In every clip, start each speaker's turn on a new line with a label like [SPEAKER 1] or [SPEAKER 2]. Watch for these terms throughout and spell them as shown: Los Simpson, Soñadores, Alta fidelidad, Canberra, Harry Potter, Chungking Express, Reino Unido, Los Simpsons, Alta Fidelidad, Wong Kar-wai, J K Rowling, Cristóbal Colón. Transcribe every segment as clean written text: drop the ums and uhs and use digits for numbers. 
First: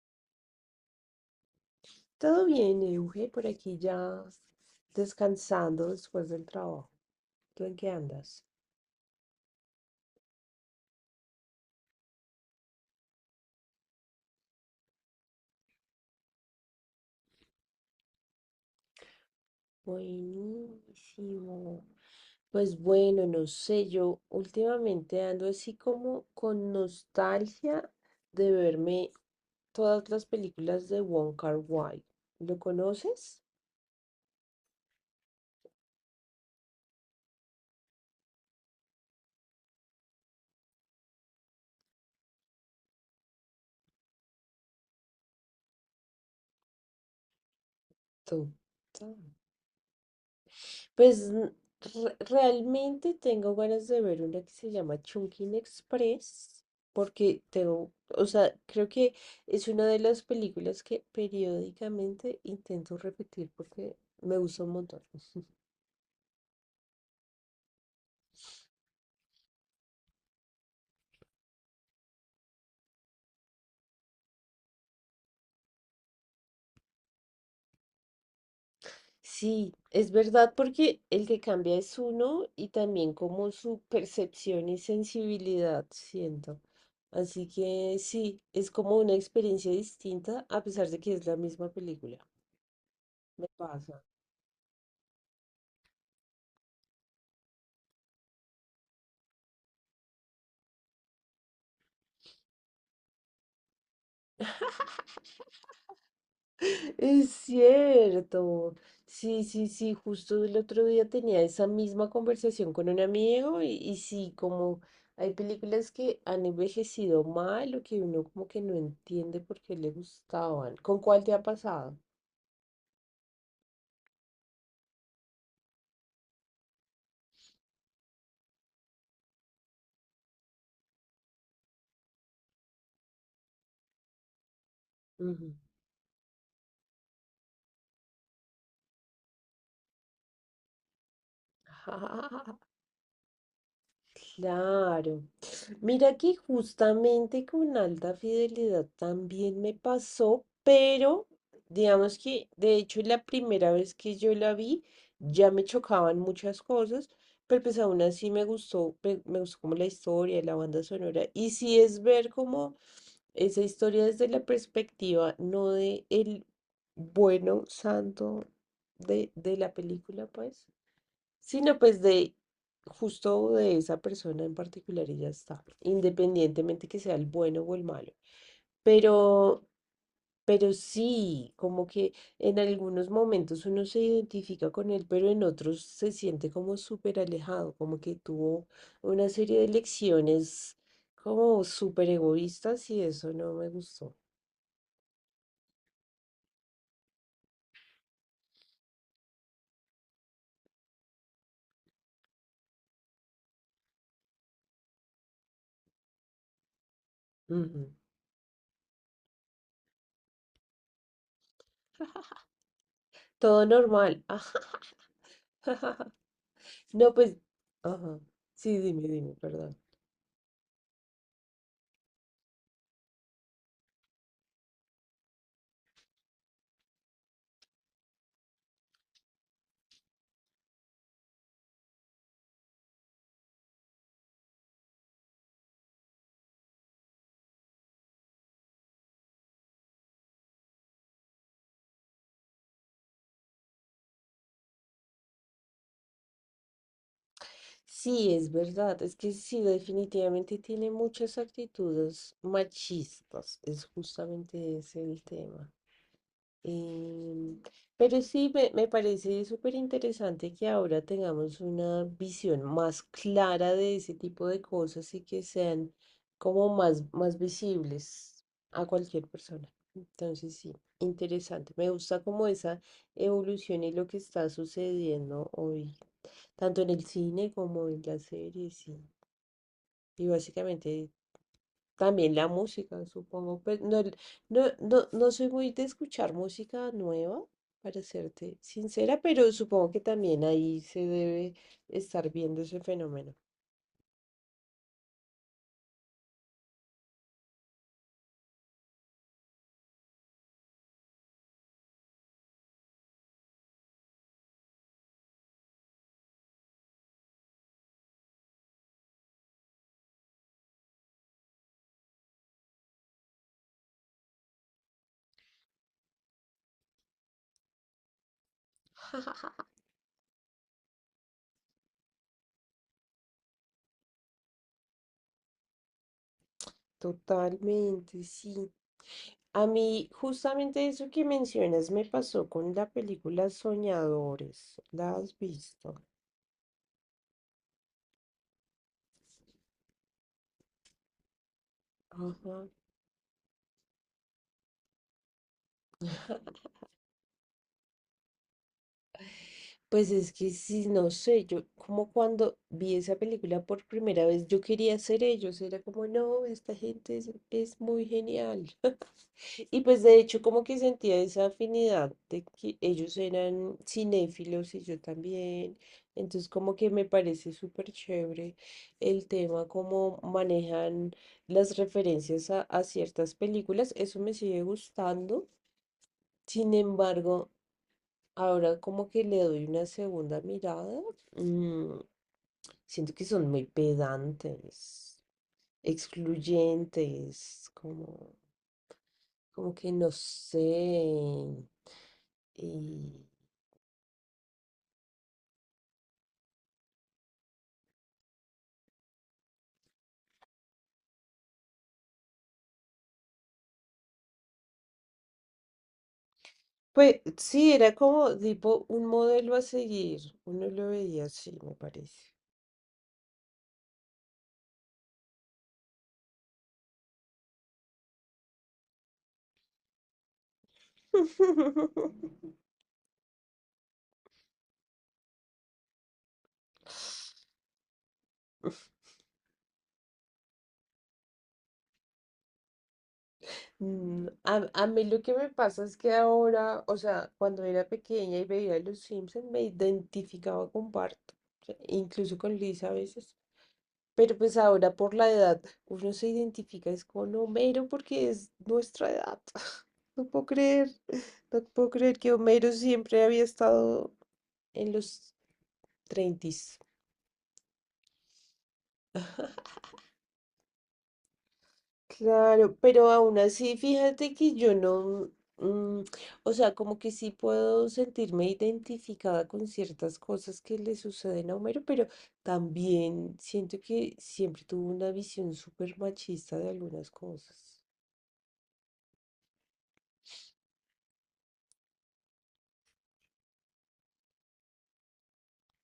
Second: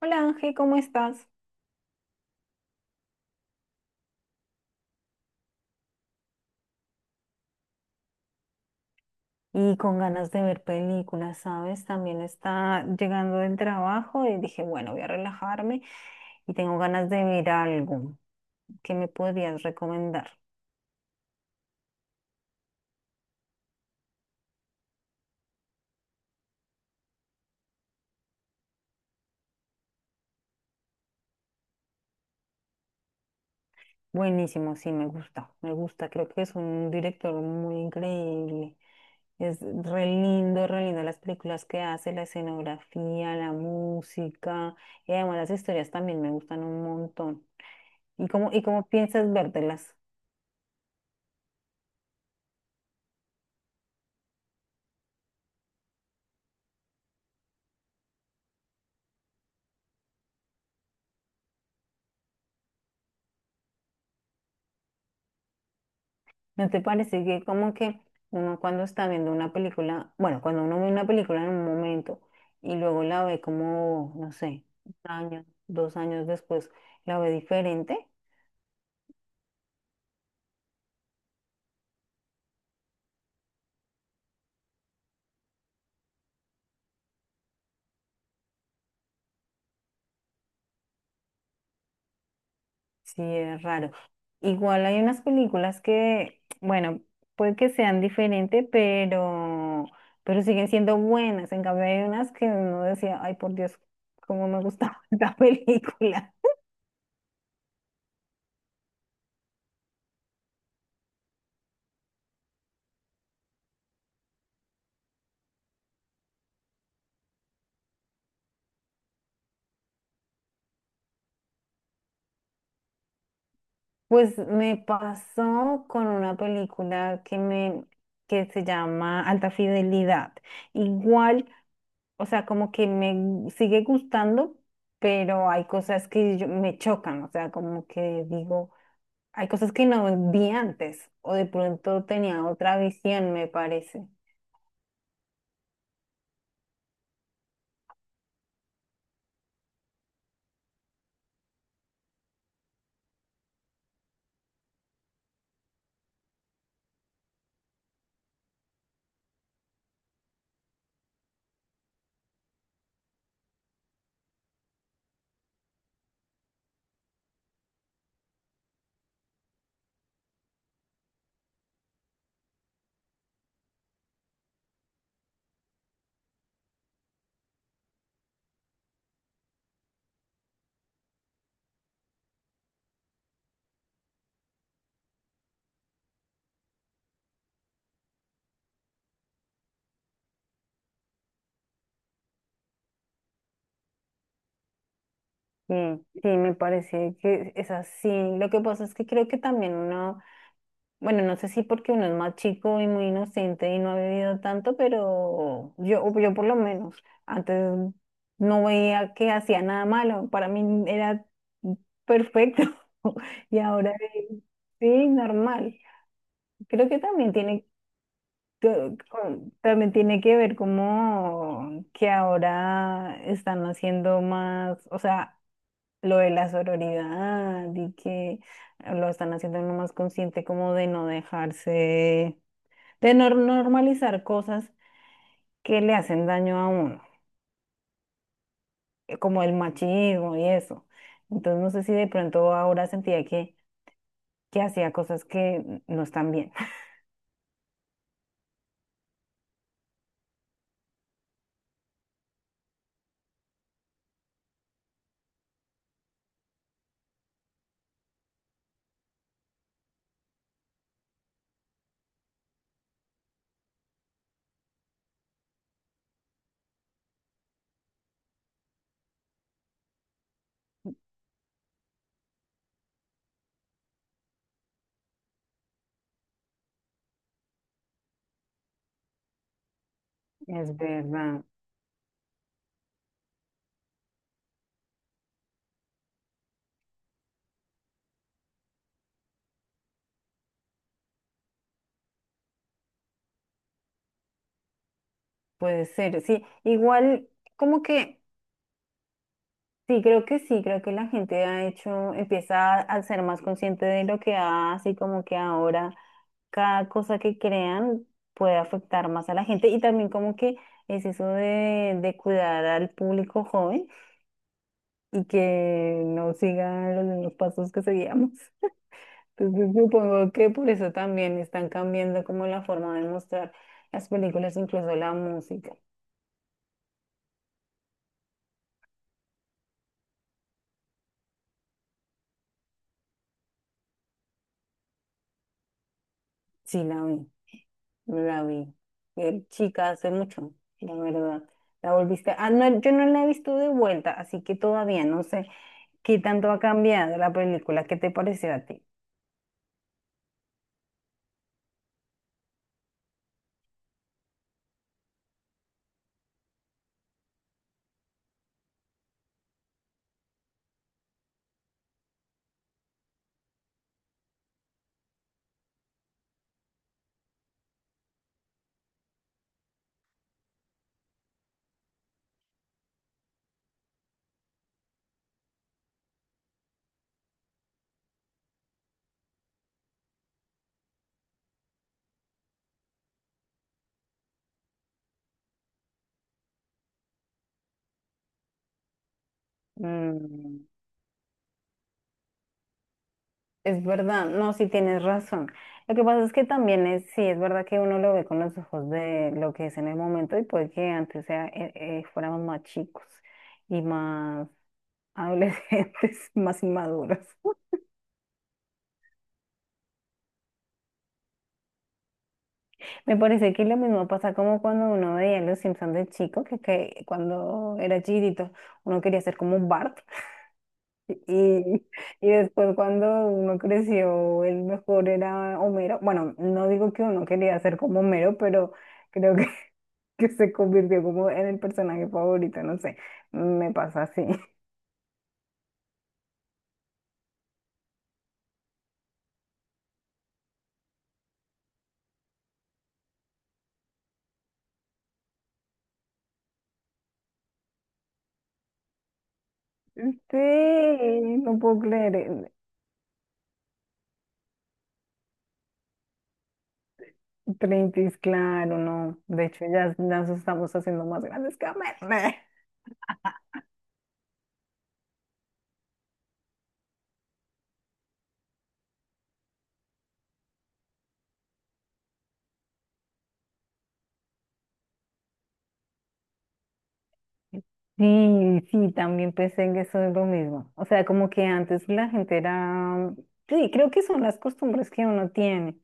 [SPEAKER 1] Hola Ángel, ¿cómo estás?
[SPEAKER 2] Todo bien, Euge, por aquí ya descansando después del trabajo. ¿Tú en qué andas?
[SPEAKER 1] Y con ganas de ver películas, ¿sabes? También está llegando del trabajo y dije, bueno, voy a relajarme y tengo ganas de ver algo. ¿Qué me podrías recomendar?
[SPEAKER 2] Buenísimo. Pues bueno, no sé, yo últimamente ando así como con nostalgia de verme todas las películas de Wong Kar-wai. ¿Lo conoces?
[SPEAKER 1] Buenísimo, sí, me gusta, me gusta. Creo que es un director muy increíble. Es re lindo las películas que hace, la escenografía, la música y además las historias también me gustan un montón. ¿Y cómo
[SPEAKER 2] Total.
[SPEAKER 1] piensas vértelas?
[SPEAKER 2] Pues realmente tengo ganas de ver una que se llama Chungking Express, porque tengo, o sea, creo que es una de las películas que periódicamente intento repetir porque me gusta un montón.
[SPEAKER 1] ¿No te parece que como que uno cuando está viendo una película, bueno, cuando uno ve una película en un momento y luego la ve como, no sé, un año, dos años después, la ve diferente?
[SPEAKER 2] Sí, es verdad porque el que cambia es uno y también como su percepción y sensibilidad, siento. Así que sí, es como una experiencia distinta a pesar de que es la misma película.
[SPEAKER 1] Sí,
[SPEAKER 2] Me
[SPEAKER 1] es raro.
[SPEAKER 2] pasa.
[SPEAKER 1] Igual hay unas películas que, bueno, puede que sean diferentes, pero siguen siendo buenas. En cambio, hay unas que uno decía, ay, por Dios, cómo me gustaba esta película.
[SPEAKER 2] Es cierto. Sí, sí, sí. Justo el otro día tenía esa misma conversación con un amigo y sí, como hay películas que han envejecido mal o que uno como que no entiende por qué le gustaban. ¿Con cuál te ha pasado?
[SPEAKER 1] Pues me pasó con una película que se llama Alta Fidelidad. Igual, o sea, como que me gu- sigue gustando, pero
[SPEAKER 2] Ujú.
[SPEAKER 1] hay cosas que me chocan, o sea, como que digo, hay cosas que no vi antes o de pronto tenía otra visión, me parece.
[SPEAKER 2] Claro. Mira que justamente con alta fidelidad también me pasó, pero digamos que de hecho la primera vez que yo la vi ya me chocaban muchas cosas, pero pues aún así me gustó, me gustó como la historia, la banda sonora. Y sí es ver como esa historia desde la perspectiva, no de el bueno santo de la película, pues sino pues de justo de esa persona en particular y ya está, independientemente que sea el bueno o el malo. Pero, pero sí, como que en algunos momentos uno se identifica con él, pero en otros se siente como súper alejado, como que tuvo una serie de lecciones como súper egoístas y eso no me gustó.
[SPEAKER 1] Sí, sí, me parece que es así. Lo que pasa es que creo que también uno bueno, no sé si porque uno es más chico y muy inocente y no ha vivido tanto, pero yo por lo menos antes
[SPEAKER 2] Ujú.
[SPEAKER 1] no veía que hacía nada malo. Para mí era perfecto. Y
[SPEAKER 2] Todo
[SPEAKER 1] ahora
[SPEAKER 2] normal. Ajá.
[SPEAKER 1] sí, normal. Creo que
[SPEAKER 2] No,
[SPEAKER 1] también
[SPEAKER 2] pues,
[SPEAKER 1] tiene
[SPEAKER 2] ajá. Sí, dime, perdón.
[SPEAKER 1] también tiene que ver como que ahora están haciendo más, o sea, lo de la sororidad y que lo están haciendo uno más consciente como de no dejarse de normalizar cosas que le hacen daño a uno, como el machismo y eso. Entonces, no sé si de pronto ahora sentía que hacía cosas que no están bien.
[SPEAKER 2] Sí, es verdad, es que sí, definitivamente tiene muchas actitudes machistas, es justamente ese el tema. Em, pero sí, me parece súper interesante que ahora tengamos una visión más clara de ese tipo de cosas y que sean como más visibles a cualquier persona. Entonces, sí, interesante. Me gusta como esa evolución y lo que está sucediendo hoy tanto en el cine como en las series y
[SPEAKER 1] Es
[SPEAKER 2] básicamente
[SPEAKER 1] verdad,
[SPEAKER 2] también la música, supongo. Pues no, no, no, no soy muy de escuchar música nueva, para serte sincera, pero supongo que también ahí se debe estar viendo ese fenómeno.
[SPEAKER 1] puede ser, sí. Igual, como que, sí, creo que sí, creo que la gente ha hecho, empieza a ser más consciente de lo que hace y como que ahora cada cosa que crean puede afectar más a la gente y también como que es eso de cuidar al público joven y que no siga los mismos pasos que seguíamos. Entonces supongo que por eso también están cambiando como la forma de mostrar las películas, incluso la música.
[SPEAKER 2] Totalmente, sí. A mí justamente eso que mencionas me pasó con la película Soñadores. ¿La has visto?
[SPEAKER 1] Sí, la vi, la vi. Chica, hace mucho, la verdad. La volviste. Ah,
[SPEAKER 2] Ajá.
[SPEAKER 1] no, yo no la he visto de vuelta, así que todavía no sé qué tanto ha cambiado la película. ¿Qué te pareció a ti?
[SPEAKER 2] Pues es que sí, no sé, yo como cuando vi esa película por primera vez, yo quería ser ellos, era como, no, esta gente es, muy genial. Y pues de hecho como que sentía esa afinidad de que ellos eran cinéfilos y yo también, entonces como que me parece súper chévere el tema, cómo manejan las referencias a ciertas películas, eso me sigue gustando. Sin embargo, ahora como que le doy una segunda mirada. mm, siento que son muy pedantes, excluyentes, como que no sé.
[SPEAKER 1] Mm.
[SPEAKER 2] Y,
[SPEAKER 1] Es verdad, no, sí tienes razón. Lo que pasa es que también es, sí, es verdad que uno lo ve con los ojos de lo que es en el momento y puede que antes sea, fuéramos más chicos y más adolescentes, más inmaduros.
[SPEAKER 2] pues sí, era como tipo un modelo a seguir. Uno lo veía así, me parece.
[SPEAKER 1] Me parece que lo mismo pasa como cuando uno veía Los Simpsons de chico, que cuando era chiquitito uno quería ser como Bart. Y, y después cuando uno creció, el mejor era Homero. Bueno, no digo que uno quería ser como Homero, pero creo que, que se convirtió como en el personaje favorito, no sé, me pasa
[SPEAKER 2] Mm,
[SPEAKER 1] así.
[SPEAKER 2] A, a mí lo que me pasa es que ahora, o sea, cuando era pequeña y veía Los Simpson, me identificaba con Bart, o sea, incluso con Lisa a veces. Pero pues ahora por la edad, uno se identifica es con Homero porque es nuestra edad. No puedo creer,
[SPEAKER 1] Sí, no
[SPEAKER 2] no
[SPEAKER 1] puedo
[SPEAKER 2] puedo
[SPEAKER 1] creer.
[SPEAKER 2] creer que Homero siempre había estado en los 30.
[SPEAKER 1] Treintis, claro, no. De hecho, ya nos estamos haciendo más grandes que Homero.
[SPEAKER 2] Claro, pero aún así, fíjate que yo no, mm, o sea, como que sí puedo sentirme identificada con ciertas cosas que le suceden a Homero, pero también siento que siempre tuvo una visión súper machista de algunas cosas.
[SPEAKER 1] Sí, sí, también pensé que eso es lo mismo. O sea, como que antes la gente era, sí, creo que son las costumbres que uno tiene.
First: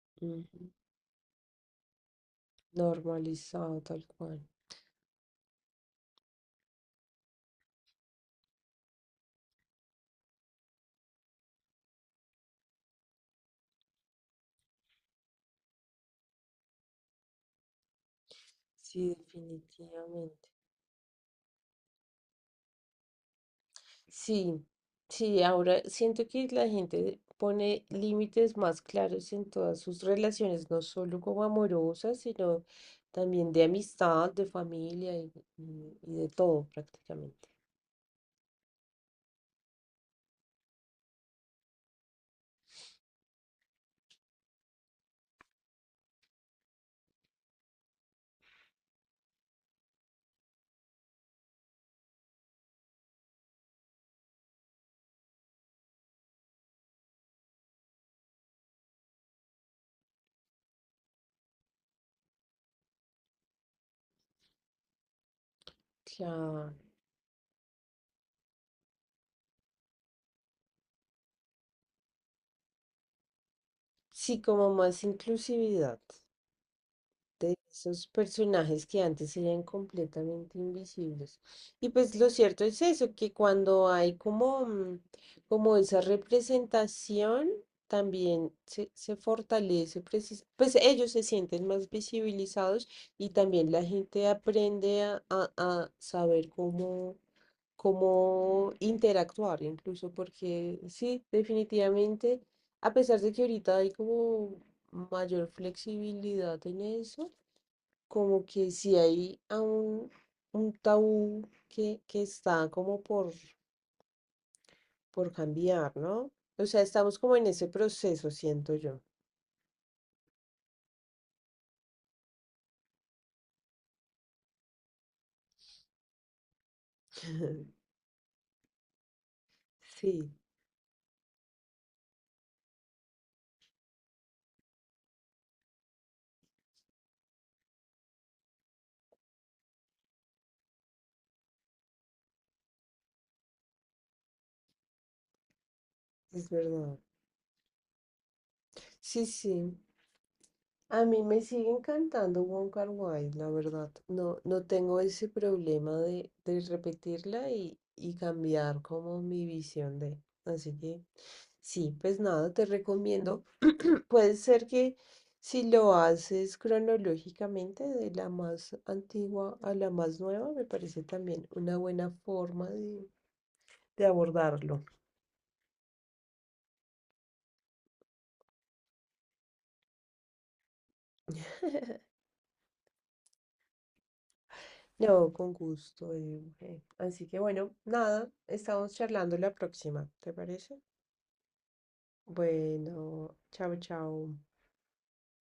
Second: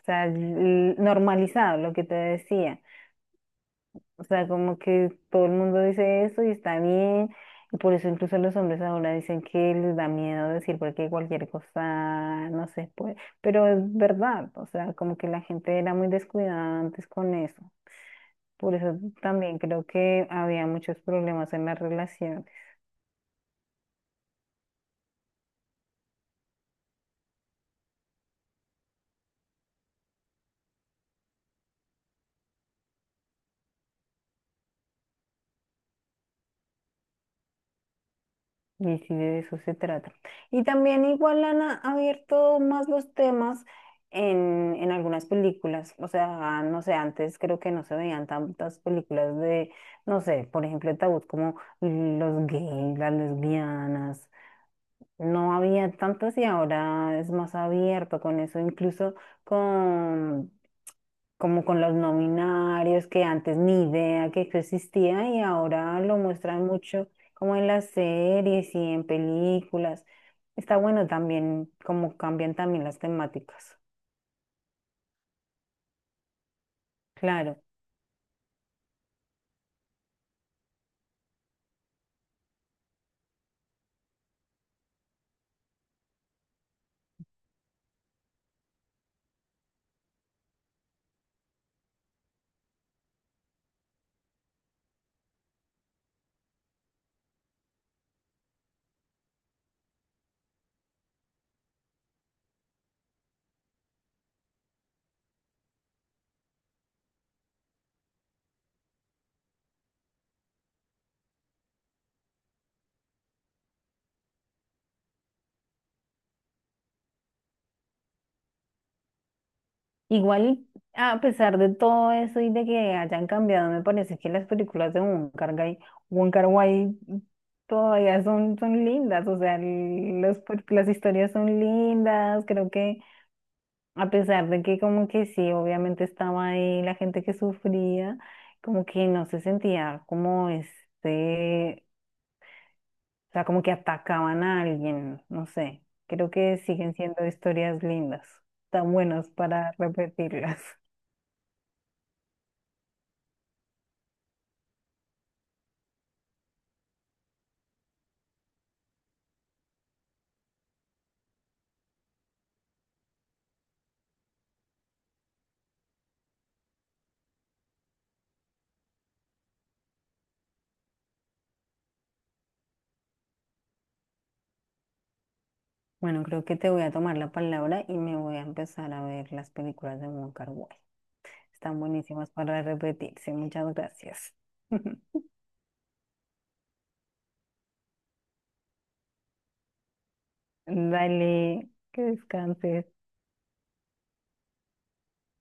[SPEAKER 1] O sea,
[SPEAKER 2] Ujú.
[SPEAKER 1] normalizado, lo que te decía.
[SPEAKER 2] Normalizado tal
[SPEAKER 1] O
[SPEAKER 2] cual.
[SPEAKER 1] sea, como que todo el mundo dice eso y está bien. Y por eso incluso los hombres ahora dicen que les da miedo decir porque cualquier cosa, no sé, pues. Pero es verdad, o sea, como que la gente era muy descuidada antes con eso. Por eso
[SPEAKER 2] Sí,
[SPEAKER 1] también creo que
[SPEAKER 2] definitivamente.
[SPEAKER 1] había muchos problemas en la relación.
[SPEAKER 2] Sí, sí, ahora siento que la gente pone límites más claros en todas sus relaciones, no solo como amorosas, sino también de amistad, de familia y de todo prácticamente.
[SPEAKER 1] Y sí, de eso se trata. Y también igual han abierto más los temas en algunas películas. O sea, no sé, antes creo que no se veían tantas películas de, no sé, por ejemplo, el tabú como los gays, las lesbianas, no había tantas y ahora es más abierto con eso, incluso con como con los nominarios que antes ni idea que eso existía y ahora lo muestran
[SPEAKER 2] Claro.
[SPEAKER 1] mucho como en las series y en películas. Está bueno también como cambian también las temáticas.
[SPEAKER 2] Sí, como más inclusividad. De
[SPEAKER 1] Claro.
[SPEAKER 2] esos personajes que antes eran completamente invisibles. Y pues lo cierto es eso, que cuando hay como esa representación, también se fortalece, pues ellos se sienten más visibilizados y también la gente aprende a saber cómo, interactuar, incluso porque sí, definitivamente, a pesar de que ahorita hay como mayor flexibilidad en eso, como que si hay aún un tabú que está como por cambiar, ¿no? O sea, estamos como en ese proceso, siento yo.
[SPEAKER 1] Igual, a pesar de todo eso y de que hayan cambiado, me parece que las películas de Wong Kar-wai todavía son, son lindas, o sea,
[SPEAKER 2] Sí,
[SPEAKER 1] las historias son lindas, creo que a pesar de que como que sí, obviamente estaba ahí la gente que sufría, como que no se sentía como este, o sea, como que atacaban a alguien, no sé, creo
[SPEAKER 2] es
[SPEAKER 1] que siguen
[SPEAKER 2] verdad.
[SPEAKER 1] siendo historias lindas, tan
[SPEAKER 2] Sí,
[SPEAKER 1] buenas para
[SPEAKER 2] sí.
[SPEAKER 1] repetirlas.
[SPEAKER 2] A mí me sigue encantando Wong Kar-wai, la verdad. No, no tengo ese problema de repetirla y cambiar como mi visión de. Así que sí, pues nada, te recomiendo. Puede ser que si lo haces cronológicamente, de la más antigua a la más nueva, me parece también una buena forma de abordarlo.
[SPEAKER 1] Bueno, creo que te voy a tomar la palabra y me voy a empezar a ver las películas de Wong Kar-wai. Están buenísimas para repetirse. Muchas gracias.
[SPEAKER 2] No, con gusto, mujer. Así que bueno, nada, estamos charlando la próxima, ¿te parece?
[SPEAKER 1] Dale, que descanses.
[SPEAKER 2] Bueno, chao, chao.